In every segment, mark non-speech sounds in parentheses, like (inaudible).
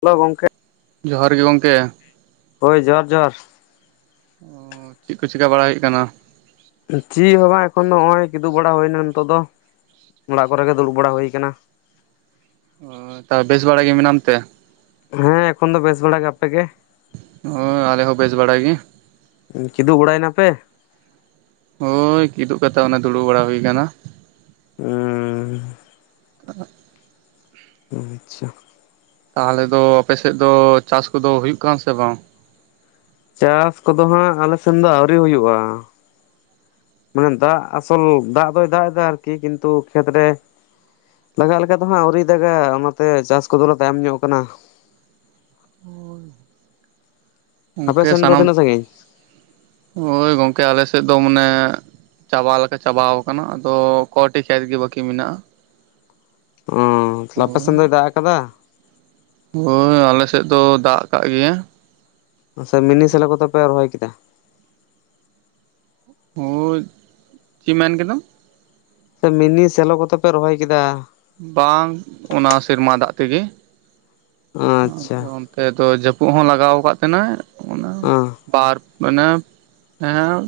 Hello ᱜᱚᱝᱠᱮ, ᱡᱚᱦᱟᱨ ᱜᱮ ᱜᱚᱢᱠᱮ᱾ ᱦᱳᱭ ᱡᱚᱦᱟᱨ ᱡᱚᱦᱟᱨ᱾ ᱚ ᱪᱮᱫ ᱠᱚ ᱪᱮᱠᱟ ᱵᱟᱲᱟᱭ ᱦᱩᱭᱩᱜ ᱠᱟᱱᱟ? ᱪᱤᱫ ᱦᱚᱸ ᱵᱟᱝ ᱮᱠᱷᱚᱱ ᱫᱚ ᱦᱚᱸᱜ-ᱚᱭ ᱠᱤᱫᱩᱵ ᱵᱟᱲᱟ ᱦᱩᱭ ᱮᱱᱟ ᱱᱤᱛᱚᱜ ᱫᱚ᱾ ᱚᱲᱟᱜ ᱠᱚᱨᱮ ᱜᱮ ᱫᱩᱲᱩᱵ ᱵᱟᱲᱟ ᱦᱩᱭ ᱠᱟᱱᱟ᱾ ᱚ ᱛᱟ ᱵᱮᱥ ᱵᱟᱲᱟ ᱜᱮ ᱢᱮᱱᱟᱢ ᱛᱮ? ᱦᱮᱸ ᱮᱠᱷᱚᱱ ᱫᱚ ᱵᱮᱥ ᱵᱟᱲᱟ ᱜᱮ ᱟᱯᱮ ᱜᱮ? ᱚ ᱟᱞᱮ ᱦᱚᱸ ᱵᱮᱥ ᱵᱟᱲᱟ ᱜᱮ᱾ ᱩᱸ ᱠᱤᱫᱩ ᱵᱟᱲᱟᱭ ᱱᱟᱯᱮ? ᱦᱳᱭ ᱠᱤᱫᱩᱵ ᱠᱟᱛᱮ ᱚᱱᱮ ᱫᱩᱲᱩᱵ ᱵᱟᱲᱟ ᱦᱩᱭ ᱠᱟᱱᱟ᱾ ᱩᱸᱻ (inaudible) ᱟ ᱪᱪᱷᱟ᱾ ᱛᱟᱦᱚᱞᱮ ᱫᱚ ᱟᱯᱮ ᱥᱮᱫ ᱫᱚ ᱪᱟᱥ ᱠᱚᱫᱚ ᱦᱩᱭᱩᱜ ᱠᱟᱱᱟ ᱥᱮ ᱵᱟᱝ? ᱪᱟᱥ ᱠᱚᱫᱚ ᱦᱟᱸᱜ ᱟᱞᱮ ᱥᱮᱱ ᱫᱚ ᱟᱹᱣᱨᱤ ᱦᱩᱭᱩᱜ-ᱟ᱾ ᱢᱟᱱᱮ ᱫᱟᱜ ᱟᱥᱚᱞ ᱫᱟᱜ ᱫᱚᱭ ᱫᱟᱜ ᱮᱫᱟ ᱟᱨᱠᱤ ᱠᱤᱱᱛᱩ ᱠᱷᱮᱛ ᱨᱮ ᱞᱟᱜᱟᱜ ᱞᱮᱠᱟ ᱫᱚ ᱦᱟᱸᱜ ᱟᱹᱣᱨᱤ ᱫᱟᱜᱟ ᱚᱱᱟᱛᱮ ᱪᱟᱥ ᱠᱚᱫᱚ ᱞᱮ ᱛᱟᱭᱚᱢ ᱧᱚᱜ ᱠᱟᱱᱟ᱾ ᱟᱯᱮ ᱜᱚᱝᱠᱮ ᱥᱮᱱ ᱫᱚ ᱥᱟᱱᱟᱢ, ᱛᱤᱱᱟᱹᱜ ᱥᱟᱺᱜᱤᱧ ᱦᱳᱭ ᱜᱚᱝᱠᱮ ᱟᱞᱮ ᱥᱮᱫ ᱫᱚ ᱢᱟᱱᱮ ᱪᱟᱵᱟ ᱞᱮᱠᱟ ᱪᱟᱵᱟᱣ ᱠᱟᱱᱟ ᱟᱫᱚ ᱠᱚᱴᱤ ᱠᱷᱮᱛ ᱜᱮ ᱵᱟᱠᱤ ᱢᱮᱱᱟᱜ-ᱟ᱾ ᱚᱸ ᱛᱟᱞᱮ ᱟᱯᱮ ᱦᱳᱭ ᱥᱮᱱ ᱫᱚᱭ ᱫᱟᱜ ᱟᱠᱟᱫᱟ? ᱦᱳᱭ ᱟᱞᱮ ᱥᱮᱫ ᱫᱚ ᱫᱟᱜ ᱟᱠᱟᱫ ᱜᱮᱭᱟ᱾ ᱟ ᱥᱮ ᱢᱤᱱᱤ ᱥᱮᱞᱳ ᱠᱚᱛᱮ ᱯᱮ ᱨᱚᱦᱚᱭ ᱠᱮᱫᱟ? ᱦᱳᱭ, ᱪᱤ ᱢᱮᱱ ᱠᱮᱫᱟᱢ? ᱥᱮ ᱢᱤᱱᱤ ᱥᱮᱞᱚ ᱠᱚᱛᱮ ᱯᱮ ᱨᱚᱦᱚᱭ ᱠᱮᱫᱟ? ᱵᱟᱝ ᱚᱱᱟ ᱥᱮᱨᱢᱟ ᱫᱟᱜ ᱛᱮᱜᱮ᱾ ᱟᱪᱪᱷᱟ ᱟᱫᱚ ᱛᱮ ᱫᱚ ᱡᱟᱹᱯᱩᱜ ᱦᱚᱸ ᱞᱟᱜᱟᱣ ᱠᱟᱜ ᱛᱟᱦᱮᱱᱟᱭ ᱚᱱᱟ ᱚᱸ ᱚ ᱵᱟᱨ ᱢᱟᱱᱮ ᱮᱸ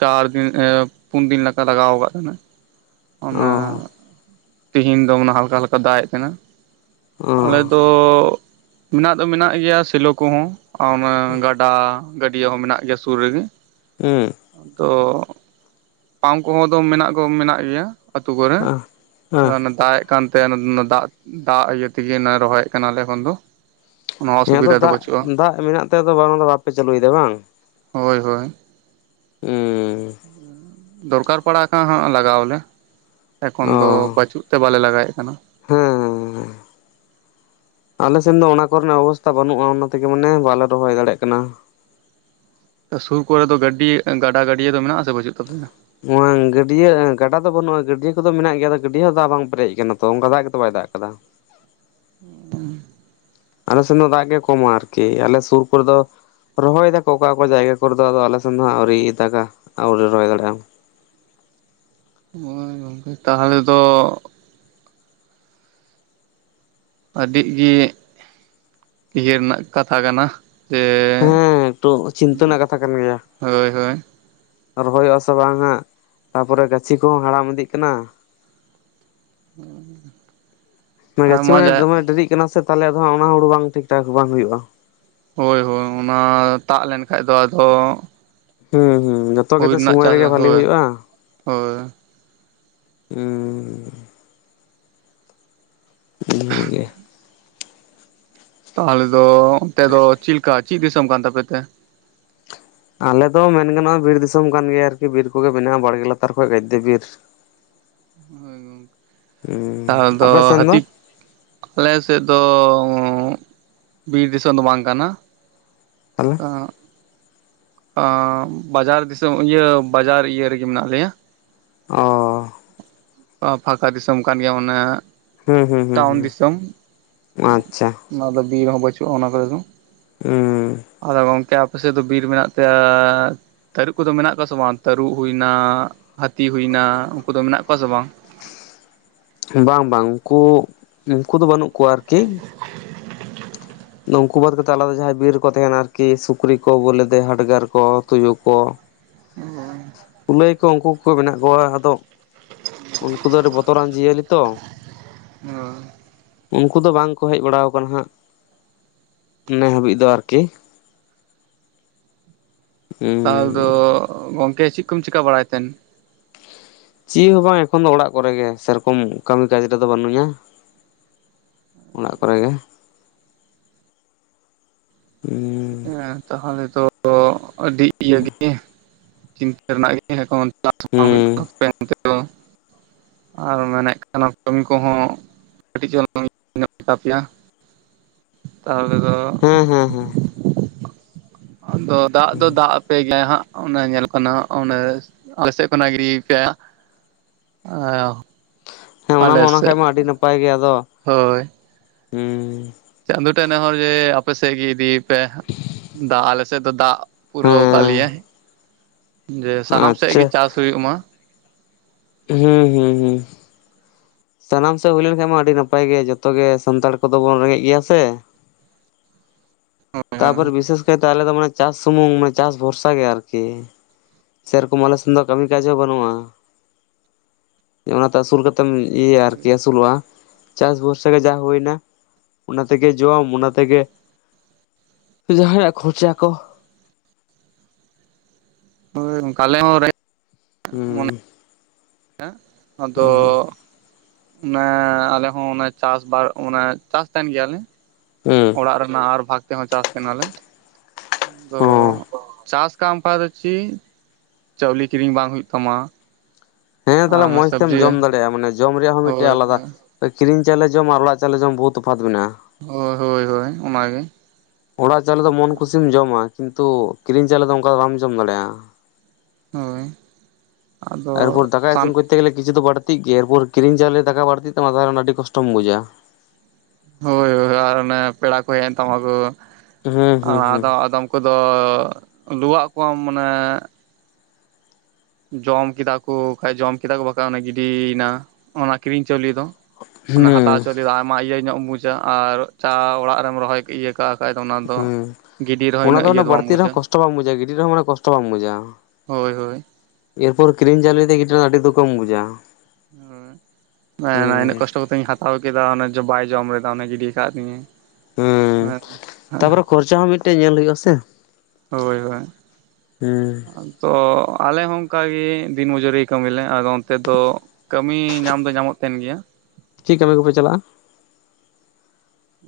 ᱪᱟᱨ ᱫᱤᱱ ᱮ ᱯᱩᱱ ᱫᱤᱱ ᱞᱮᱠᱟ ᱞᱟᱜᱟᱣ ᱠᱟᱜ ᱛᱟᱦᱮᱸᱱᱟᱭ᱾ ᱚ ᱚᱱᱟ ᱛᱤᱦᱤᱱ ᱫᱚ ᱢᱟᱱᱮ ᱦᱟᱞᱠᱟ ᱦᱟᱞᱠᱟ ᱫᱟᱜ ᱮᱫ ᱛᱟᱦᱮᱱᱟ᱾ ᱦᱩᱸ ᱚ ᱟᱞᱮ ᱛᱚ, ᱢᱮᱱᱟᱜ ᱫᱚ ᱢᱮᱱᱟᱜ ᱜᱮᱭᱟ ᱥᱮᱞᱚ ᱠᱚᱦᱚᱸ᱾ ᱚᱱᱟ ᱜᱟᱰᱟ, ᱜᱟᱹᱰᱭᱟᱹ ᱦᱚᱸ ᱢᱮᱱᱟᱜ ᱜᱮᱭᱟ ᱥᱩᱨ ᱨᱮᱜᱮ᱾ ᱩᱸ᱾ ᱟᱫᱚ ᱯᱟᱢᱯ ᱠᱚᱦᱚᱸ ᱫᱚᱢ ᱢᱮᱱᱟᱜ ᱠᱚ ᱢᱮᱱᱟᱜ ᱜᱚ ᱢᱮᱱᱟᱜ ᱜᱮᱭᱟ ᱟᱹᱛᱩ ᱠᱚᱨᱮ, ᱚ ᱟᱫᱚ ᱚᱱᱮ ᱫᱟᱜ ᱮ ᱠᱟᱱᱛᱮ ᱚᱱᱟ ᱱᱟ ᱫᱟᱜ ᱫᱟᱜ ᱤᱭᱟᱹ ᱛᱮᱜᱮ ᱱᱟ ᱨᱚᱦᱚᱭᱮᱫ ᱠᱟᱱᱟᱞᱮ ᱮᱠᱷᱚᱱ ᱫᱚ᱾ ᱚᱱᱟ ᱦᱮᱸ ᱟᱫᱚ ᱚᱥᱩᱵᱤᱫᱷᱟ ᱫᱚ ᱫᱟᱜ ᱵᱟᱹᱪᱩᱜᱼᱟ ᱫᱟᱜ ᱢᱮᱱᱟᱜ ᱛᱮ ᱟᱫᱚ ᱵᱟᱝ ᱫᱚ ᱵᱟᱯᱮ ᱪᱟᱹᱞᱩᱭ ᱫᱟ ᱵᱟᱝ? ᱦᱳᱭ ᱦᱳᱭ᱾ ᱩᱸᱻ ᱫᱚᱨᱠᱟᱨ ᱯᱟᱲᱟᱣ ᱠᱷᱟᱱ ᱦᱟᱸᱜ ᱞᱟᱜᱟᱣ ᱟᱞᱮ, ᱮᱠᱷᱚᱱ ᱫᱚ ᱵᱟᱪᱩᱜ ᱛᱮ ᱵᱟᱞᱮ ᱞᱟᱜᱟᱣᱮᱫ ᱠᱟᱱᱟ᱾ ᱦᱮᱸᱻ ᱟᱞᱮ ᱥᱮᱱ ᱫᱚ ᱚᱱᱟ ᱠᱚᱨᱮᱱᱟᱜ ᱚᱵᱚᱥᱛᱟ ᱵᱟᱹᱱᱩᱜᱼᱟ ᱚᱱᱟ ᱛᱮᱜᱮ ᱢᱟᱱᱮ ᱵᱟᱞᱮ ᱨᱚᱦᱚᱭ ᱫᱟᱲᱮᱭᱟᱜ ᱠᱟᱱᱟ᱾ ᱥᱩᱨ ᱠᱚᱨᱮ ᱫᱚ ᱜᱟᱹᱰᱤ ᱮ ᱜᱟᱰᱟ ᱜᱟᱹᱰᱭᱟᱹ ᱫᱚ ᱢᱮᱱᱟᱜᱼᱟ ᱥᱮ ᱵᱟᱹᱪᱩᱜ ᱛᱟᱯᱮᱭᱟ? ᱱᱚᱣᱟᱝ ᱜᱟᱹᱰᱭᱟᱹ ᱮᱸ ᱜᱟᱰᱟ ᱫᱚ ᱵᱟᱹᱱᱩᱜᱼᱟ ᱜᱟᱹᱰᱤᱭᱟᱹ ᱠᱚᱫᱚ ᱢᱮᱱᱟᱜ ᱜᱮᱭᱟ ᱟᱫᱚ ᱜᱟᱹᱰᱤᱭᱟᱹ ᱦᱚᱸ ᱫᱟᱜ ᱵᱟᱝ ᱯᱮᱨᱮᱡ ᱟᱠᱟᱱᱟ ᱛᱚ ᱚᱱᱠᱟ ᱫᱟᱜ ᱜᱮᱛᱚ ᱵᱟᱭ ᱫᱟᱜ ᱟᱠᱟᱫᱟ᱾ (inaudible) ᱟᱞᱮ ᱥᱮᱱ ᱫᱚ ᱫᱟᱜ ᱜᱮ ᱠᱚᱢᱟ ᱟᱨᱠᱤ, ᱟᱞᱮ ᱥᱩᱨ ᱠᱚᱨᱮ ᱫᱚ ᱨᱚᱦᱚᱭ ᱫᱟᱠᱚ ᱚᱠᱟ ᱚᱠᱟ ᱡᱟᱭᱜᱟ ᱠᱚᱨᱮ ᱫᱚ ᱟᱫᱚ ᱟᱞᱮ ᱥᱮᱱ ᱫᱚ ᱦᱟᱸᱜ ᱟᱹᱣᱨᱤ ᱫᱟᱜᱟ, ᱟᱣᱨᱤ ᱨᱚᱦᱚᱭ ᱫᱟᱲᱮᱜ-ᱟ ᱚᱝ ᱳᱭ ᱜᱚᱝᱠᱮ ᱛᱟᱦᱚᱞᱮ ᱛᱚ ᱟᱹᱰᱤᱜ ᱜᱤ ᱤᱭᱟᱹ ᱨᱮᱱᱟᱜ ᱠᱟᱛᱷᱟ ᱠᱟᱱᱟ᱾ ᱡᱮ ᱦᱮᱸ ᱴᱩᱜ ᱪᱤᱱᱛᱟᱹ ᱱᱟᱜ ᱠᱟᱛᱷᱟ ᱠᱟᱱ ᱜᱮᱭᱟ᱾ ᱦᱳᱭ ᱦᱳᱭ ᱨᱚᱦᱚᱭᱚᱜ-ᱟ ᱥᱮ ᱵᱟᱝ ᱦᱟᱸᱜ, ᱛᱟᱯᱚᱨᱮ ᱜᱟᱹᱪᱷᱤ ᱠᱚᱦᱚᱸ ᱦᱟᱲᱟᱢ ᱤᱫᱤᱜ ᱠᱟᱱᱟ᱾ ᱩᱸ ᱢᱮ ᱜᱟᱪᱷᱤ ᱢᱟᱱᱮ ᱫᱚᱢᱮ ᱰᱮᱨᱤᱜ ᱠᱟᱱᱟ ᱥᱮ ᱛᱟᱦᱚᱞᱮ ᱟᱫᱚ ᱦᱟᱸᱜ ᱚᱱᱟ ᱦᱩᱲᱩ ᱵᱟᱝ ᱴᱷᱤᱠ ᱴᱷᱟᱠ ᱵᱟᱝ ᱦᱩᱭᱩᱜᱼᱟ᱾ ᱦᱳᱭ ᱦᱳᱭ ᱚᱱᱟ ᱛᱟᱜ ᱞᱮᱱ ᱠᱷᱟᱡ ᱫᱚ ᱟᱫᱚ ᱦᱩᱸ ᱦᱩᱸ ᱡᱚᱛᱚ ᱦᱩᱭ ᱜᱮᱛᱚ ᱨᱮᱱᱟᱜ ᱥᱚᱢᱚᱭ ᱪᱟᱥ ᱨᱮᱜᱮ ᱵᱷᱟᱞᱤ ᱦᱳᱭ ᱦᱩᱭᱩᱜᱼᱟ, ᱦᱳᱭ ᱦᱩᱸ ᱤᱱᱟᱹ ᱜᱮ᱾ ᱛᱟᱦᱚᱞᱮ ᱫᱚ ᱚᱱᱛᱮ ᱫᱚ ᱪᱤᱫ ᱞᱮᱠᱟ ᱪᱤᱫ ᱫᱤᱥᱚᱢ ᱠᱟᱱ ᱛᱟᱯᱮ ᱛᱮ? ᱟᱞᱮ ᱫᱚ ᱢᱮᱱ ᱜᱟᱱᱚᱜᱼᱟ ᱵᱤᱨ ᱫᱤᱥᱚᱢ ᱠᱟᱱ ᱜᱮᱭᱟ ᱟᱨᱠᱤ, ᱵᱤᱨ ᱠᱚᱜᱮ ᱢᱮᱱᱟᱜᱼᱟ ᱵᱟᱲᱜᱮ ᱞᱟᱛᱟᱨ ᱠᱚᱨᱮᱜ ᱜᱟᱫᱫᱮ ᱵᱤᱨ᱾ ᱦᱩᱸ ᱛᱟᱦᱚᱞᱮ ᱫᱚ ᱟᱯᱮ ᱥᱮᱱ ᱦᱟᱹᱛᱤ ᱟᱞᱮ ᱥᱮᱫ ᱫᱚ ᱚᱸᱜ ᱵᱤᱨ ᱫᱤᱥᱚᱢ ᱫᱚ ᱵᱟᱝ ᱠᱟᱱᱟ᱾ ᱛᱟᱞᱦᱮ? ᱟᱸ ᱟᱸ ᱵᱟᱡᱟᱨ ᱫᱤᱥᱚᱢ ᱤᱭᱟᱹ ᱵᱟᱡᱟᱨ ᱤᱭᱟᱹ ᱨᱮᱜᱮ ᱢᱮᱱᱟᱜ ᱞᱮᱭᱟ᱾ ᱚ ᱟᱸ ᱯᱷᱟᱠᱟ ᱫᱤᱥᱚᱢ ᱠᱟᱱ ᱜᱮᱭᱟ ᱢᱟᱱᱮ ᱦᱩᱸ ᱦᱩᱸ ᱦᱩᱸ ᱦᱩᱸ ᱟᱪᱪᱷᱟ᱾ ᱚᱱᱟ ᱫᱚ ᱵᱤᱨ ᱦᱚᱸ ᱵᱟᱪᱩᱜᱼᱟ ᱚᱱᱟ ᱠᱚᱨᱮ ᱫᱚ᱾ ᱩᱸ ᱟᱫᱚ ᱜᱚᱝᱠᱮ ᱟᱯᱮ ᱥᱮᱫ ᱫᱚ ᱵᱤᱨ ᱢᱮᱱᱟᱜ ᱛᱮ ᱟ ᱛᱟᱹᱨᱩᱵᱽ ᱠᱚᱫᱚ ᱢᱮᱱᱟᱜ ᱠᱚᱣᱟ ᱥᱮ ᱵᱟᱝ? ᱛᱟᱹᱨᱩᱵ ᱦᱩᱭᱱᱟ, ᱦᱟᱹᱛᱤ ᱦᱩᱭᱱᱟ, ᱩᱱᱠᱩ ᱫᱚ ᱢᱮᱱᱟᱜ ᱠᱚᱣᱟ ᱥᱮ ᱵᱟᱝ? ᱵᱟᱝ ᱵᱟᱝ ᱩᱱᱠᱩ, ᱩᱱᱠᱩ ᱫᱚ ᱵᱟᱹᱱᱩᱜ ᱠᱚᱣᱟ ᱟᱨᱠᱤ, (inaudible) ᱱᱩᱝᱠᱩ ᱵᱟᱫ ᱠᱟᱛᱮ ᱟᱞᱟᱫᱟ ᱡᱟᱦᱟᱸᱭ ᱵᱤᱨ ᱨᱮᱠᱚ ᱛᱟᱦᱮᱱᱟ ᱟᱨᱠᱤ ᱥᱩᱠᱨᱤ ᱠᱚ ᱵᱚᱞᱮ ᱫᱮ ᱦᱟᱰᱜᱟᱨ ᱠᱚ ᱛᱩᱭᱩ ᱠᱚ ᱚᱜ ᱜᱟᱹᱭ ᱠᱚ ᱩᱱᱠᱩ ᱠᱚᱜᱮ ᱢᱮᱱᱟᱜ ᱠᱚᱣᱟ ᱟᱫᱚ ᱩᱱᱠᱩ ᱫᱚ ᱟᱹᱰᱤ ᱵᱚᱛᱚᱨᱟᱱ ᱡᱤᱭᱟᱹᱞᱤ ᱛᱚ᱾ ᱚ᱾ ᱩᱱᱠᱩ ᱫᱚ ᱵᱟᱝ ᱠᱚ ᱦᱮᱡ ᱵᱟᱲᱟᱣ ᱠᱟᱱᱟ ᱦᱟᱸᱜ᱾ ᱤᱱᱟᱹ ᱦᱟᱵᱤᱡ ᱫᱚ ᱟᱨᱠᱤ᱾ ᱛᱟᱞ ᱫᱚ ᱜᱚᱝᱠᱮ ᱪᱤᱫ ᱠᱚᱢ ᱪᱤᱠᱟ ᱵᱟᱲᱟᱭ ᱛᱮᱱ? ᱪᱤᱫ ᱦᱚᱸ ᱵᱟᱝ ᱮᱠᱷᱚᱱ ᱫᱚ ᱚᱲᱟᱜ ᱠᱚᱨᱮ ᱜᱮ, ᱥᱮᱨᱚᱠᱚᱢ ᱠᱟᱹᱢᱤ ᱠᱟᱡᱽ ᱨᱮᱫᱚ ᱵᱟᱹᱱᱩᱧᱟ᱾ ᱚᱲᱟᱜ ᱠᱚᱨᱮ ᱜᱮ᱾ ᱩᱸ ᱮᱸ ᱛᱟᱦᱚᱞᱮ ᱛᱚ ᱟᱹᱰᱤ ᱤᱭᱟᱹ ᱜᱮ, ᱪᱤᱱᱛᱟᱹ ᱨᱮᱱᱟᱜ ᱜᱮ ᱮᱠᱷᱚᱱ ᱦᱮᱸ (inaudible) ᱟᱨ ᱢᱮᱱᱮᱫ ᱠᱟᱱᱟᱢ ᱠᱟᱹᱢᱤ ᱠᱚᱦᱚᱸ (inaudible) ᱯᱮᱭᱟ, ᱛᱟᱦᱞᱮ ᱫᱚ ᱦᱩᱸ ᱦᱩᱸ᱾ ᱟᱫᱚ ᱫᱟᱜ ᱫᱚ ᱫᱟᱜ ᱟᱯᱮ ᱜᱮᱭᱟᱭ ᱦᱟᱸᱜ ᱚᱱᱟ ᱧᱮᱞᱚᱜ ᱠᱟᱱᱟ ᱚᱸᱰᱮ, ᱟᱞᱮ ᱥᱮᱫ ᱠᱷᱚᱱᱟᱜ (inaudible) ᱟᱸ ᱦᱮᱸ ᱚᱱᱟ ᱢᱟ ᱚᱱᱟ ᱠᱷᱟᱡ ᱢᱟ ᱟᱹᱰᱤ ᱱᱟᱯᱟᱭ ᱜᱮᱭᱟ ᱟᱫᱚ ᱦᱳᱭ᱾ ᱦᱩᱸ ᱪᱟᱸᱫᱚ ᱴᱷᱮᱡ ᱱᱮᱦᱚᱨ ᱡᱮ ᱟᱯᱮ ᱥᱮᱫ ᱜᱮ ᱤᱫᱤᱭᱮ ᱯᱮ, ᱫᱟᱜ ᱟᱞᱮ ᱥᱮᱫ ᱫᱚ ᱫᱟᱜ ᱯᱩᱨᱟᱹᱣ ᱠᱟᱜ ᱦᱮᱸ ᱞᱮᱭᱟᱭ ᱡᱮ ᱥᱟᱱᱟᱢ ᱥᱮᱫ ᱜᱮ ᱟᱪᱪᱷᱟ ᱪᱟᱥ ᱦᱩᱭᱩᱜ ᱢᱟ᱾ ᱦᱩᱸ ᱦᱩᱸ᱾ ᱦᱩᱸ ᱦᱩᱸ᱾ ᱥᱟᱱᱟᱢ ᱥᱮᱫ ᱦᱩᱭ ᱞᱮᱱ ᱠᱷᱟᱱ ᱢᱟ ᱟᱹᱰᱤ ᱱᱟᱯᱟᱭ ᱜᱮ ᱡᱷᱚᱛᱚ ᱜᱮ ᱥᱟᱱᱛᱟᱲ ᱠᱚᱫᱚ ᱵᱚᱱ ᱨᱮᱸᱜᱮᱡ ᱜᱮᱭᱟ ᱥᱮ᱾ ᱛᱟᱯᱚᱨ ᱵᱤᱥᱮᱥ ᱠᱟᱭᱛᱮ ᱟᱞᱮ ᱫᱚ ᱢᱟᱱᱮ ᱪᱟᱥ ᱥᱩᱢᱩᱝ ᱢᱟᱱᱮ ᱪᱟᱥ ᱵᱷᱚᱨᱥᱟ ᱜᱮ ᱟᱹᱨᱠᱤ᱾ ᱥᱮ ᱨᱚᱠᱚᱢ ᱟᱞᱮ ᱥᱮᱱ ᱫᱚ ᱠᱟᱹᱢᱤ ᱠᱟᱡ ᱦᱚᱸ ᱵᱟᱹᱱᱩᱜ-ᱟ᱾ ᱚᱱᱟᱛᱮ ᱟᱹᱥᱩᱞ ᱠᱟᱛᱮᱢ ᱤᱭᱟᱹᱭᱟ ᱟᱹᱨᱠᱤ ᱟᱹᱥᱩᱞᱚᱜ-ᱟ᱾ ᱪᱟᱥ ᱵᱷᱚᱨᱥᱟ ᱜᱮ ᱡᱟᱦᱟ ᱦᱳᱭᱱᱟ᱾ ᱚᱱᱟ ᱛᱮᱜᱮ ᱡᱚᱢ ᱚᱱᱟ ᱛᱮᱜᱮ ᱡᱟᱦᱟᱸᱭ ᱟᱜ ᱠᱷᱚᱨᱪᱟ ᱠᱚ᱾ ᱦᱳᱭ ᱚᱝᱠᱟ ᱟᱞᱮ ᱦᱚᱸ ᱨᱮ ᱦᱩᱸ᱾ (inaudible) ᱟᱫᱚ᱾ ᱚᱱᱮ ᱟᱞᱮ ᱦᱚᱸ ᱚᱱᱮ ᱪᱟᱥ ᱵᱟᱨ ᱚᱱᱮ ᱪᱟᱥ ᱛᱟᱦᱮᱸᱱ ᱜᱮᱭᱟᱞᱮ᱾ ᱦᱩᱸ᱾ ᱚᱲᱟᱜ ᱨᱮᱱᱟᱜ ᱟᱨ ᱵᱷᱟᱜᱽ ᱛᱮᱦᱚᱸ ᱪᱟᱥ ᱠᱟᱱᱟᱞᱮ᱾ ᱟᱫᱚ ᱦᱚᱸ ᱪᱟᱥ ᱚᱱᱠᱟ ᱟᱢᱯᱟ ᱫᱚ ᱪᱮᱫ ᱪᱟᱣᱞᱮ ᱠᱤᱨᱤᱧ ᱵᱟᱝ ᱦᱩᱭᱩᱜ ᱛᱟᱢᱟ᱾ ᱦᱮᱸ ᱛᱟᱦᱚᱸᱞᱮ ᱟᱨ ᱢᱚᱸᱡᱽ ᱛᱮᱢ ᱥᱚᱵᱽᱡᱤ ᱡᱚᱢ ᱫᱟᱲᱮᱭᱟᱜ-ᱟ ᱢᱟᱱᱮ, ᱡᱚᱢ ᱨᱮᱭᱟᱜ ᱦᱚᱸ ᱢᱤᱫᱴᱮᱡ ᱦᱳᱭ ᱟᱞᱟᱫᱟ ᱦᱳᱭ ᱠᱤᱨᱤᱧ ᱪᱟᱣᱞᱮ ᱡᱚᱢ ᱟᱨ ᱚᱲᱟᱜ ᱪᱟᱣᱞᱮ ᱡᱚᱢ ᱵᱚᱦᱩᱛ ᱛᱚᱯᱷᱟᱛ ᱢᱮᱱᱟᱜ-ᱟ᱾ ᱦᱳᱭ ᱦᱳᱭ ᱦᱳᱭ ᱚᱱᱟᱜᱮ᱾ ᱚᱲᱟᱜ ᱪᱟᱣᱞᱮ ᱫᱚ ᱢᱚᱱ ᱠᱩᱥᱤᱢ ᱡᱚᱢᱟ, ᱠᱤᱱᱛᱩ ᱠᱤᱨᱤᱧ ᱪᱟᱣᱞᱮ ᱫᱚ ᱚᱱᱠᱟ ᱫᱚ ᱵᱟᱢ ᱡᱚᱢ ᱫᱟᱲᱮᱭᱟᱜ-ᱟ᱾ ᱦᱳᱭ ᱟᱫᱚ ᱟᱨᱯᱚᱨ ᱫᱟᱠᱟ ᱥᱟᱱ ᱤᱥᱤᱱ ᱠᱚ ᱛᱮ ᱜᱮᱞᱮ ᱠᱤᱷᱩ ᱫᱚ ᱵᱟᱹᱲᱛᱤᱜ ᱜᱮᱭᱟ ᱮᱨᱯᱚᱨ ᱠᱤᱨᱤᱧ ᱪᱟᱣᱞᱮ ᱫᱟᱠᱟ ᱵᱟᱹᱲᱛᱤᱜ ᱛᱟᱢᱟ ᱛᱟᱦᱚᱸᱞᱮ ᱟᱹᱰᱤ ᱠᱚᱥᱴᱚᱢ ᱵᱩᱡᱟ ᱾ ᱦᱳᱭ ᱦᱳᱭ ᱟᱨ ᱚᱱᱮ ᱯᱮᱲᱟ ᱠᱚ ᱦᱮᱡ ᱮᱱ ᱛᱟᱢᱟ ᱠᱚ ᱦᱩᱸ ᱦᱩᱸ ᱟᱫᱚ‌ ᱟᱫᱚᱢ ᱠᱚᱫᱚᱻ ᱞᱩᱣᱟᱜ ᱠᱚᱣᱟᱢ ᱢᱟᱱᱮ ᱡᱚᱢ ᱠᱮᱫᱟ ᱠᱚ ᱵᱟᱠᱷᱟᱡ ᱡᱚᱢ ᱠᱮᱫᱟ ᱠᱚ ᱵᱟᱠᱷᱟᱡ ᱚᱱᱮ ᱜᱤᱰᱤᱭᱮᱱᱟ ᱚᱱᱟ ᱠᱤᱨᱤᱧ ᱪᱟᱣᱞᱮ ᱫᱚ ᱦᱩᱸ ᱚᱱᱟ ᱦᱩᱸ ᱦᱟᱛᱟᱣ ᱪᱟᱣᱞᱮ ᱟᱭᱢᱟ ᱤᱭᱟᱹ ᱧᱚᱜ ᱮᱢ ᱵᱩᱡᱟ ᱟᱨ ᱪᱟ ᱚᱲᱟᱜ ᱨᱮᱢ ᱨᱚᱦᱚᱭ ᱚᱱᱠᱟ ᱠᱷᱟᱡ ᱫᱚ ᱚᱱᱟ ᱫᱚ, ᱦᱩᱸ ᱜᱤᱰᱤ ᱨᱮᱦᱚᱸ ᱚᱱᱟ ᱩᱱᱟᱹᱜ ᱤᱭᱟᱹ ᱚᱱᱟ ᱫᱚ ᱵᱟᱢ ᱵᱟᱹᱲᱛᱤ ᱨᱮᱦᱚᱸ ᱵᱩᱡᱟ᱾ ᱠᱚᱥᱴᱚ ᱵᱟᱢ ᱵᱩᱡᱟ ᱜᱤᱰᱤ ᱨᱮᱦᱚᱸ ᱢᱟᱱᱮ ᱠᱚᱥᱴᱚ ᱦᱳᱭ ᱦᱳᱭ᱾ ᱮᱨ ᱯᱚᱨ ᱠᱤᱨᱤᱧ ᱪᱟᱣᱞᱮ ᱜᱤᱰᱤ ᱫᱚ ᱟᱹᱰᱤ ᱫᱩᱠ ᱮᱢ ᱵᱩᱡᱟ᱾ ᱦᱳᱭ ᱤᱱᱟᱹᱜ ᱦᱩᱸ ᱠᱚᱥᱴᱚ ᱠᱟᱛᱮᱜᱧ ᱦᱟᱛᱟᱣ ᱠᱮᱫᱟ ᱚᱱᱮ ᱡᱮ ᱵᱟᱭ ᱡᱚᱢ ᱞᱮᱫᱟ ᱚᱱᱮ ᱜᱤᱰᱤ ᱟᱠᱟᱫ ᱛᱤᱧᱟ ᱦᱩᱸᱢ ᱛᱟᱯᱚᱨᱮ ᱠᱷᱚᱨᱪᱟ ᱦᱚᱸ ᱢᱤᱫᱴᱮᱡ ᱧᱮᱞ ᱦᱩᱭᱩᱜ ᱟᱥᱮ᱾ ᱦᱳᱭ ᱦᱳᱭ᱾ ᱛᱚ ᱟᱞᱮ ᱦᱚᱸ ᱚᱱᱠᱟᱜᱮ, ᱫᱤᱱ ᱢᱩᱡᱩᱨᱤ ᱠᱟᱹᱢᱤᱞᱮ ᱟᱫᱚ ᱚᱱᱛᱮ ᱫᱚ ᱠᱟᱹᱢᱤ ᱧᱟᱢ ᱫᱚ ᱧᱟᱢᱚᱜ ᱛᱟᱦᱮᱸᱱ ᱜᱮᱭᱟ᱾ ᱪᱤᱫ ᱠᱟᱹᱢᱤ ᱠᱚᱯᱮ ᱪᱟᱞᱟᱜ-ᱟ᱾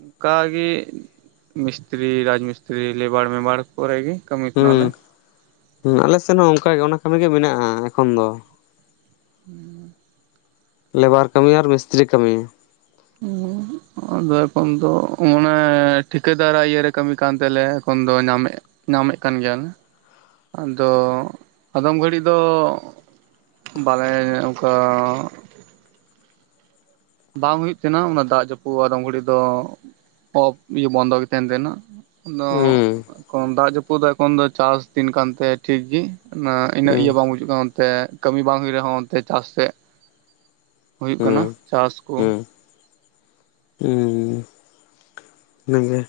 ᱚᱱᱠᱟᱜᱮ ᱢᱤᱥᱛᱨᱤ ᱨᱟᱡᱽᱢᱤᱥᱛᱨᱤ ᱞᱮᱵᱟᱲ ᱢᱮᱵᱟᱲ᱾ ᱯᱚᱨᱮ ᱜᱮ ᱠᱟᱹᱢᱤ ᱠᱟᱱᱟ ᱞᱮ᱾ ᱦᱮᱸ ᱟᱞᱮᱥᱮᱫ ᱦᱚᱸ ᱚᱱᱠᱟᱜ ᱚᱱᱟ ᱠᱟᱹᱢᱤ ᱜᱮ ᱢᱮᱱᱟᱜ-ᱟ ᱮᱠᱷᱚᱱ ᱫᱚ᱾ (inaudible) ᱞᱮᱵᱟᱨ ᱠᱟᱹᱢᱤ ᱟᱨ ᱢᱤᱥᱛᱨᱤ ᱠᱟᱹᱢᱤ᱾ ᱚᱻ᱾ ᱟᱫᱚ ᱮᱠᱷᱚᱱ ᱫᱚ ᱢᱟᱱᱮ ᱴᱷᱤᱠᱟᱹ ᱫᱟᱨᱟᱜ ᱤᱭᱟᱹ ᱨᱮ ᱠᱟᱹᱢᱤ ᱠᱟᱱ ᱛᱮᱞᱮ ᱮᱠᱷᱚᱱ ᱫᱚ ᱧᱟᱢᱮᱫ-ᱟ᱾ ᱧᱟᱢᱮᱫ ᱠᱟᱱ ᱜᱮᱭᱟ, ᱟᱫᱚ ᱟᱫᱚᱢ ᱜᱷᱟᱹᱲᱤᱡ ᱫᱚ᱾ ᱵᱟᱞᱮ ᱚᱱᱠᱟ ᱾ ᱵᱟᱝ ᱦᱳᱭᱩᱜ ᱛᱟᱦᱮᱸᱱᱟ ᱚᱱᱟ ᱫᱟᱜ ᱡᱟᱯᱩᱫ ᱟᱫᱚᱢ ᱜᱷᱟᱹᱲᱤ ᱫᱚ ᱳᱯ ᱤᱭᱟᱹ ᱵᱚᱱᱫᱚ ᱜᱮ ᱛᱟᱦᱮᱸᱱ ᱛᱟᱦᱮᱸᱱᱟ ᱾ ᱟᱫᱚ ᱦᱩᱸ ᱠᱚᱱ ᱫᱟᱜ ᱡᱟᱯᱩᱫ ᱫᱚ ᱮᱠᱷᱚᱱ ᱫᱚ ᱪᱟᱥᱫᱤᱱ ᱠᱟᱱ ᱛᱟᱭ ᱛᱮ ᱴᱷᱤᱠᱜᱤ᱾ ᱚᱱᱟ ᱤᱱᱟᱹᱜ ᱦᱩᱸ ᱤᱭᱟᱹ ᱵᱟᱝ ᱵᱩᱡᱩᱜ ᱠᱟᱱᱟ ᱚᱱᱛᱮ ᱠᱟᱹᱢᱤ ᱵᱟᱝ ᱦᱩᱭᱩᱜ ᱨᱮᱦᱚᱸ ᱚᱱᱛᱮ ᱪᱟᱥ ᱥᱮᱫ ᱦᱳᱭᱳᱜ ᱠᱟᱱᱟ ᱦᱩᱸ ᱪᱟᱥ ᱠᱚ, ᱦᱩᱸ ᱦᱩᱸ, ᱦᱮᱸᱜᱮ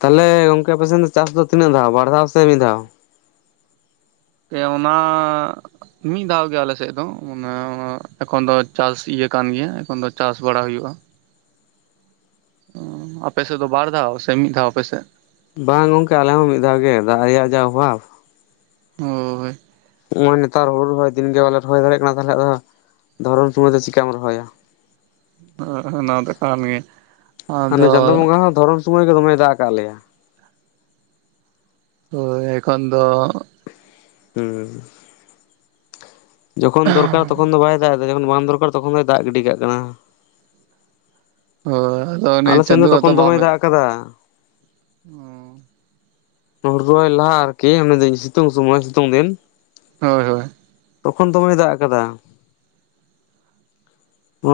ᱛᱟᱦᱞᱮ ᱜᱚᱢᱠᱮ ᱟᱯᱮ ᱥᱮᱫ ᱫᱚ ᱪᱟᱥ ᱫᱚ ᱛᱤᱱᱟᱹᱜ ᱫᱷᱟᱣ ᱵᱟᱨ ᱫᱷᱟᱣ ᱥᱮ ᱢᱤᱫ ᱫᱷᱟᱣ? ᱮᱸ ᱚᱱᱟᱸᱻ ᱢᱤᱫ ᱫᱷᱟᱣ ᱜᱮ ᱟᱞᱮ ᱥᱮᱫ ᱫᱚ ᱮᱠᱷᱚᱱ ᱫᱚ ᱪᱟᱥ ᱤᱭᱟᱹ ᱠᱟᱱ ᱜᱮᱭᱟ ᱮᱠᱷᱚᱱ ᱫᱚ ᱪᱟᱥ ᱵᱟᱲᱟ ᱦᱳᱭᱳᱜᱼᱟ᱾ ᱟᱯᱮ ᱥᱮᱫ ᱫᱚ ᱵᱟᱨ ᱫᱷᱟᱣ ᱥᱮ ᱢᱤᱫ ᱫᱷᱟᱣ ᱟᱯᱮ ᱥᱮᱫ? ᱵᱟᱝ ᱜᱚᱢᱠᱮ ᱟᱞᱮ ᱦᱚᱸ ᱢᱤᱫ ᱫᱷᱟᱣ ᱜᱮ ᱫᱟᱜ ᱨᱮᱭᱟᱜ ᱡᱟ ᱚᱵᱷᱟᱵᱽ ᱾ ᱦᱳᱭ, ᱱᱚᱜᱼᱚᱭ ᱱᱮᱛᱟᱨ ᱦᱩᱲᱩ ᱨᱚᱦᱚᱭ ᱫᱤᱱ ᱜᱮ ᱵᱟᱞᱮ ᱨᱚᱦᱚᱭ ᱫᱟᱲᱮᱭᱟᱜ ᱠᱟᱱᱟ, ᱛᱟᱦᱚᱞᱮ ᱟᱫᱚ ᱫᱷᱚᱨᱚᱱ ᱥᱩᱢᱚᱭ ᱫᱚ ᱪᱤᱠᱟᱢ ᱨᱚᱦᱚᱭᱟ? ᱦᱮᱸ ᱚᱱᱟ ᱫᱚ ᱠᱟᱱ ᱜᱮ᱾ ᱦᱟᱱᱮ ᱟᱫᱚ ᱪᱟᱸᱫᱳ ᱵᱚᱸᱜᱟ ᱦᱚᱸ ᱫᱷᱚᱨᱚᱱ ᱥᱩᱢᱟᱹᱭ ᱜᱮ ᱫᱚᱢᱮ ᱫᱟᱜ ᱟᱠᱟᱫ ᱞᱮᱭᱟ᱾ ᱛᱚ ᱮᱠᱷᱚᱱ ᱫᱚ, ᱦᱩᱸᱻ ᱡᱚᱠᱷᱚᱱ ᱫᱚᱨᱠᱟᱨ ᱛᱚᱠᱷᱚᱱ ᱫᱚ ᱵᱟᱭ ᱫᱟᱜ ᱮᱫᱟ ᱡᱚᱠᱷᱚᱱ ᱵᱟᱝ ᱫᱚᱨᱠᱟᱨ ᱛᱚᱠᱷᱚᱱ ᱫᱚᱭ ᱫᱟᱜ ᱜᱤᱰᱤ ᱠᱟᱜ ᱠᱟᱱᱟ᱾ ᱚᱻ ᱟᱫᱚ ᱩᱱᱤ ᱟᱞᱮ ᱥᱮᱱ ᱪᱟᱸᱫᱳ ᱫᱚ ᱟᱫᱚ ᱛᱚᱠᱷᱚᱱ ᱫᱚᱢᱮᱭ ᱵᱟᱢᱮ ᱫᱟᱜ ᱟᱠᱟᱫᱟ, (unintelligible) ᱨᱚᱦᱚᱭ ᱞᱟᱦᱟ ᱟᱨᱠᱤ ᱮ ᱥᱤᱛᱩᱝ ᱥᱚᱢᱚᱭ ᱥᱤᱛᱩᱝ ᱫᱤᱱ, ᱦᱳᱭ ᱦᱳᱭ, ᱛᱚᱠᱷᱚᱱ ᱫᱚᱢᱮ ᱫᱟᱜ ᱟᱠᱟᱫᱟ ᱾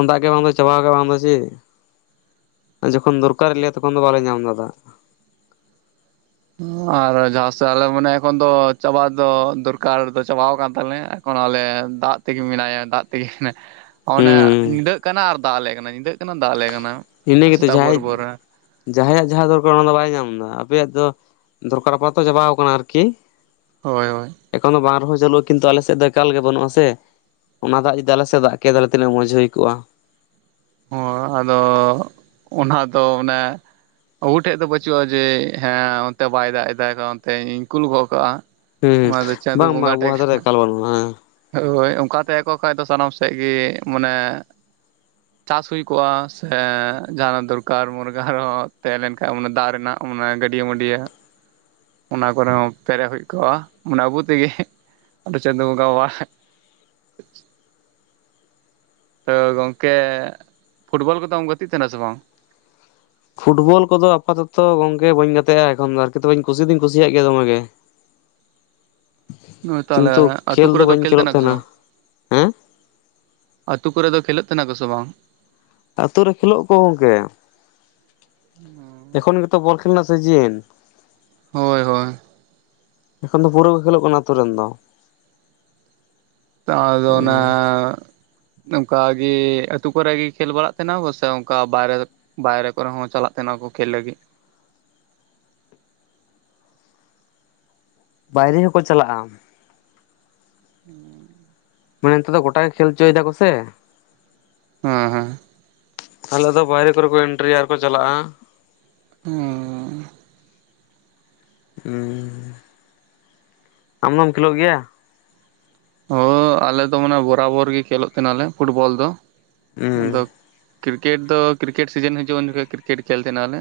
ᱫᱟᱜ ᱜᱮ ᱵᱟᱝ ᱫᱚ ᱪᱟᱵᱟ ᱵᱟᱝ ᱫᱚ ᱪᱮᱫ? ᱡᱚᱠᱷᱚᱱ ᱫᱚᱨᱠᱟᱨ ᱟᱞᱮᱭᱟ ᱛᱚᱠᱷᱚᱱ ᱫᱚ ᱵᱟᱞᱮ ᱧᱟᱢ ᱫᱟᱜ ᱾ ᱟᱨ ᱡᱟᱦᱟᱸᱥᱮᱫ ᱟᱞᱮ ᱢᱟᱱᱮ ᱮᱠᱷᱚᱱ ᱫᱚ ᱪᱟᱵᱟ ᱫᱚ ᱫᱚᱨᱠᱟᱨ ᱫᱚ ᱪᱟᱵᱟᱣ ᱟᱠᱟᱱ ᱛᱟᱞᱮ ᱾ ᱞᱮ ᱫᱟᱜ ᱛᱮ ᱜᱮ ᱢᱮᱱᱟᱭᱟ ᱫᱟᱜ, ᱴᱤᱠ ᱚᱱᱮ ᱦᱩᱸ ᱧᱤᱫᱟᱹᱜ ᱠᱟᱱᱟ ᱟᱨ ᱫᱟᱜ ᱟᱞᱮ ᱠᱟᱱᱟ ᱧᱤᱫᱟᱹᱜ ᱠᱟᱱᱟ ᱫᱟᱜ ᱟᱞᱮ ᱠᱟᱱᱟ ᱾ ᱤᱱᱟᱹ ᱜᱮ ᱛᱚ ᱡᱟᱦᱟᱸᱟᱭ ᱡᱟᱦᱟᱸᱭᱟᱜ ᱡᱟᱦᱟᱸ ᱫᱚᱨᱠᱟᱨ ᱚᱱᱟ ᱫᱚ ᱵᱟᱭ ᱧᱟᱢ ᱮᱫᱟ ᱟᱯᱮᱭᱟᱜ ᱫᱚ, ᱫᱚᱨᱠᱟᱨ ᱟᱯᱟᱛᱚ ᱪᱟᱵᱟᱣ ᱟᱠᱟᱱᱟ ᱟᱨᱠᱤ ᱾ ᱦᱳᱭ ᱦᱳᱭ, ᱮᱠᱷᱚᱱ ᱫᱚ ᱵᱟᱝ ᱨᱚᱦᱚᱭ ᱪᱟᱹᱞᱩᱜᱼᱟ ᱠᱤᱱᱛᱩ ᱟᱞᱮ ᱥᱮᱫ ᱫᱚ ᱮᱠᱟᱞ ᱜᱮ ᱵᱟᱹᱱᱩᱜ ᱟ ᱥᱮ᱾ ᱚᱱᱟ ᱫᱟᱜ ᱡᱩᱫᱤ ᱟᱞᱮ ᱥᱮᱫ ᱫᱟᱜ ᱠᱮᱭᱟᱭ ᱛᱤᱱᱟᱹᱜ ᱢᱚᱡᱽ ᱦᱳᱭ ᱠᱚᱜᱼᱟ᱾ ᱦᱳᱭ, ᱟᱫᱚ ᱚᱱᱟ ᱫᱚ ᱚᱱᱮ ᱟᱵᱚ ᱴᱷᱮᱡ ᱫᱚ ᱵᱟᱹᱪᱩᱜᱼᱟ ᱡᱮ ᱦᱮᱸ ᱚᱱᱛᱮ ᱵᱟᱭ ᱫᱟᱜ ᱮᱫᱟᱭ ᱚᱱᱛᱮ ᱤᱧ ᱠᱩᱞ ᱜᱚᱫ ᱠᱟᱜᱼᱟ ᱾ ᱦᱩᱸ ᱚᱱᱟ ᱫᱚ ᱪᱟᱸᱫᱳ ᱵᱟᱝ ᱵᱟᱝ ᱵᱚᱸᱜᱟ ᱴᱷᱮᱡ ᱟᱵᱚᱣᱟᱜ ᱫᱚ ᱠᱟᱱᱟ ᱮᱠᱟᱞ ᱵᱟᱹᱱᱩᱜᱼᱟ ᱦᱮᱸ ᱾ ᱦᱳᱭ, ᱚᱝᱠᱟ ᱛᱟᱦᱮᱸᱠᱚ ᱠᱷᱟᱱ ᱫᱚ ᱥᱟᱱᱟᱢ ᱥᱮᱫ ᱜᱮ ᱢᱟᱱᱮ ᱪᱟᱥ ᱦᱩᱭ ᱠᱚᱜᱼᱟ ᱥᱮ ᱡᱟᱦᱱᱟᱜ ᱫᱚᱨᱠᱟᱨ ᱢᱩᱨᱜᱟᱹᱱ ᱨᱮ ᱦᱚᱸ ᱛᱟᱦᱮᱸ ᱞᱮᱱ ᱠᱷᱟᱱ ᱡᱟᱱᱮ ᱫᱟᱜ ᱨᱮᱱᱟᱜ ᱾ ᱚᱢᱱᱮ ᱜᱟᱹᱰᱭᱟᱹ ᱢᱟᱹᱰᱭᱟᱹ ᱦᱟᱸᱜ, ᱚᱱᱟ ᱠᱚᱨᱮ ᱦᱚᱸ ᱯᱮᱨᱮᱡ ᱦᱩᱭ ᱠᱚᱜᱼᱟ ᱢᱟᱱᱮ ᱟᱵᱚ ᱛᱮ ᱜᱮ ᱪᱟᱸᱫᱚ ᱵᱚᱝᱜᱟᱣᱟᱜ, (unintelligible) ᱛᱚ ᱜᱚᱠᱮ ᱯᱷᱩᱴᱵᱚᱞ ᱠᱚᱫᱚᱢ ᱜᱟᱛᱤᱜ ᱛᱟᱦᱮᱱᱟ ᱥᱮ ᱵᱟᱝ? ᱯᱷᱩᱴᱵᱚᱞ ᱠᱚ ᱫᱚ ᱟᱯᱟᱛᱚᱛᱚ ᱜᱚᱢᱠᱮ ᱵᱟᱹᱧ ᱜᱟᱛᱮᱜᱼᱟ ᱮᱠᱷᱚᱱ ᱫᱚ ᱟᱨᱠᱤ ᱠᱩᱥᱤ ᱫᱩᱧ ᱠᱩᱥᱤᱭᱟᱜ ᱜᱮᱭᱟ ᱫᱚᱢᱮ ᱾ (unintelligible) ᱦᱳᱭ ᱛᱟᱦᱚᱞᱮ ᱠᱤᱱᱛᱩ ᱟᱹᱛᱩ ᱠᱷᱮᱞ ᱠᱚᱨᱮ ᱫᱚ ᱵᱟᱹᱧ ᱠᱮᱞ ᱠᱷᱮᱞᱳᱜ ᱠᱟᱱᱟ ᱠᱟ ᱥᱮ ᱛᱟᱦᱮᱱᱟ ᱵᱟᱝ? ᱦᱮᱸ ᱟᱹᱛᱩ ᱠᱚᱨᱮ ᱫᱚ ᱠᱷᱮᱞᱳᱜ ᱠᱟᱱᱟ ᱠᱚ ᱥᱮ ᱵᱟᱝ? ᱟᱹᱛᱩ ᱨᱮ ᱠᱷᱮᱞᱳᱜ ᱠᱚ ᱜᱚᱢᱠᱮ ᱾ ᱮᱠᱷᱚᱱ ᱜᱮ ᱛᱚ ᱵᱚᱞ ᱠᱷᱮᱞ ᱨᱮᱱᱟᱜ ᱥᱤᱡᱤᱱ ᱾ ᱦᱳᱭ ᱦᱳ-ᱼ ᱮᱠᱷᱚᱱ ᱫᱚ ᱯᱩᱨᱟᱹ ᱜᱮ ᱠᱷᱮᱞᱳᱜ ᱠᱟᱱᱟ ᱟᱹᱛᱩᱳ ᱨᱮᱱ ᱫᱚ᱾ ᱛᱟᱨᱫᱚ ᱚᱱᱟ ᱢᱟᱱᱮ ᱚᱱᱠᱟᱜᱤ ᱟᱹᱛᱩ ᱠᱚᱨᱮᱜᱮ ᱠᱷᱮᱞ ᱵᱟᱲᱟᱜ ᱛᱟᱦᱮᱸᱱᱟ ᱠᱚ ᱥᱮ ᱚᱱᱠᱟ ᱵᱟᱭᱨᱮ ᱵᱟᱭᱨᱮ ᱠᱚᱨᱮ ᱦᱚ ᱪᱟᱞᱟᱜ ᱛᱟᱦᱮᱸᱱᱟ ᱠᱚ ᱠᱷᱮᱞ ᱞᱟᱹᱜᱤᱫ᱾ ᱵᱟᱭᱨᱮ ᱦᱚᱸᱠᱚ ᱪᱟᱞᱟᱜ-ᱟ᱾ (inaudible) ᱢᱟᱱᱮ ᱱᱤᱛᱚᱜ ᱫᱚ ᱜᱚᱴᱟ ᱜᱮ ᱠᱷᱮᱞᱪᱚᱭ ᱫᱟᱠᱚ ᱥᱮ᱾ ᱦᱮᱸ ᱦᱮᱸ᱾ ᱟᱞᱮ ᱫᱚ ᱵᱟᱭᱨᱮ ᱠᱚᱨᱮ ᱠᱚ ᱮᱱᱴᱨᱤᱭᱟ ᱟᱨᱠᱚ ᱪᱟᱞᱟᱜ-ᱟ᱾ ᱦᱮᱸ᱾ ᱩᱸ, ᱟᱢ ᱢᱟᱢ ᱠᱷᱮᱞᱳᱜ ᱜᱮᱭᱟ? ᱦ ᱟᱞᱮᱫᱚ ᱢᱟᱱᱮ ᱵᱚᱨᱟᱵᱚᱨ ᱜᱮ ᱠᱷᱮᱞᱳᱜ ᱛᱟᱦᱮᱸᱱᱟᱞᱮ ᱯᱷᱩᱴᱵᱚᱞ ᱫᱚ, ᱟᱫᱚ ᱦᱩᱸ ᱠᱨᱤᱠᱮᱴ ᱫᱚ ᱠᱨᱤᱠᱮᱴ ᱥᱤᱡᱮᱱ ᱦᱤᱡᱩᱜ-ᱟ ᱩᱱ ᱡᱚᱠᱷᱚᱡ ᱠᱨᱤᱠᱮᱴ ᱠᱷᱮᱞ ᱛᱟᱦᱮᱸᱱᱟ ᱞᱮ᱾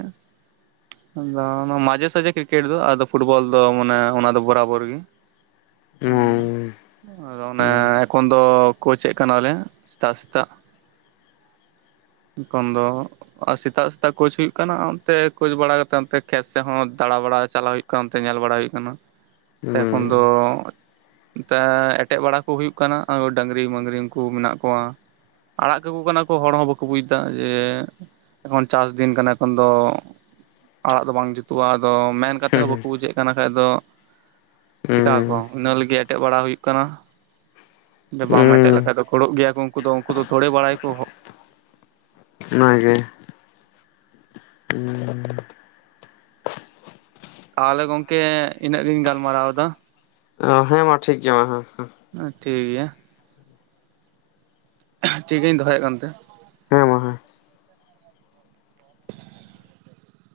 ᱟᱫᱚ ᱢᱟᱡᱷᱮ ᱥᱟᱡᱷᱮ ᱠᱨᱤᱠᱮᱴ ᱫᱚ ᱟᱫᱚ ᱯᱷᱩᱴᱵᱚᱞ ᱫᱚ ᱢᱟᱱᱮ ᱚᱱᱟ ᱫᱚ ᱵᱚᱨᱟᱵᱚᱨ ᱜᱮ᱾ ᱚ᱾ ᱦᱩᱸ ᱟᱫᱚ ᱚᱱᱮ ᱦᱩᱸ ᱮᱠᱷᱚᱱ ᱫᱚ ᱠᱳᱪᱮᱫ ᱠᱟᱱᱟᱞᱮ ᱥᱮᱛᱟᱜ ᱥᱮᱛᱟᱜ᱾ ᱮᱠᱷᱚᱱ ᱫᱚ᱾ ᱟᱨ ᱥᱮᱛᱟᱜ ᱥᱮᱛᱟᱜ ᱠᱳᱪ ᱦᱩᱭᱩᱜᱭ ᱠᱟᱱᱟ ᱚᱱᱛᱮ ᱠᱳᱪ ᱵᱟᱲᱟ ᱠᱟᱛᱮᱫ ᱚᱱᱛᱮ ᱠᱷᱮᱛ ᱥᱮᱫ ᱦᱚᱸ ᱫᱟᱬᱟ ᱵᱟᱲᱟ ᱪᱟᱞᱟᱜ ᱦᱩᱭᱩᱜ ᱠᱟ ᱚᱱᱛᱮ ᱧᱮᱞ ᱵᱟᱲᱟ ᱦᱩᱭᱩᱜ ᱠᱟᱱᱟ᱾ ᱦᱩᱸ ᱮᱠᱷᱚᱱ ᱫᱚ ᱛᱟᱻ ᱮᱴᱮᱫ ᱵᱟᱲᱟ ᱠᱚ ᱦᱩᱭᱩᱜ ᱠᱟᱱᱟ ᱟᱨᱚ ᱰᱟᱹᱝᱨᱤ ᱢᱟᱹᱝᱨᱤ ᱩᱱᱠᱩ ᱢᱮᱱᱟᱜ ᱠᱚᱣᱟ᱾ ᱟᱲᱟᱜ ᱠᱟᱠᱚ ᱠᱟᱱᱟ ᱠᱚ ᱦᱚᱲ ᱦᱚᱸ ᱵᱟᱠ ᱠᱚ ᱵᱩᱡ ᱮᱫᱟ ᱡᱮ, ᱮᱠᱷᱚᱱ ᱪᱟᱥ ᱫᱤᱱ ᱠᱟᱱᱟ ᱮᱠᱷᱚᱱ ᱫᱚ᱾ ᱟᱲᱟᱜ ᱫᱚ ᱵᱟᱝ ᱡᱩᱛᱩᱜ-ᱟ ᱟᱫᱚ ᱢᱮᱱ᱾ ᱠᱟᱛᱮ ᱦᱚᱸ ᱦᱩᱸ ᱵᱟᱠᱚ ᱵᱩᱡᱷᱮᱫ ᱠᱟᱱᱟ ᱠᱷᱟᱡ ᱫᱚ ᱪᱮᱠᱟ ᱟᱠᱚ ᱦᱩᱸ ᱤᱱᱟᱹ ᱞᱟᱹᱜᱤᱫ ᱮᱴᱮᱫ ᱵᱟᱲᱟ ᱦᱩᱭᱩᱜ ᱠᱟᱱᱟ᱾ ᱡᱮ ᱵᱟᱢ ᱮᱴᱮᱫ ᱦᱩᱸ ᱞᱮᱠᱷᱟᱡ ᱫᱚ ᱜᱩᱲᱚᱜ ᱜᱮᱭᱟᱠᱚ ᱩᱱᱠᱩ ᱫᱚ ᱩᱱᱠᱩ ᱫᱚ ᱛᱷᱚᱲᱮ ᱵᱟᱲᱟᱭ ᱟᱠᱚ᱾ ᱚᱱᱟᱜᱮ᱾ ᱦᱩᱸᱻ᱾ ᱛᱟᱦᱚᱸᱞᱮ ᱜᱚᱝᱠᱮ ᱤᱱᱟᱹᱜ ᱜᱤᱧ ᱜᱟᱞᱢᱟᱨᱟᱣ ᱮᱫᱟ᱾ ᱚ ᱦᱮᱸ ᱢᱟ ᱴᱷᱤᱠ ᱜᱮᱭᱟ ᱢᱟ ᱦᱮᱸ ᱦᱮᱸ᱾ ᱴᱷᱤᱠ ᱜᱮᱭᱟ᱾ ᱴᱷᱤᱠ ᱜᱮᱭᱟ ᱫᱚᱦᱚᱭᱮᱫ ᱠᱟᱱ ᱛᱟᱦᱮᱸ ᱦᱮᱸ ᱢᱟ᱾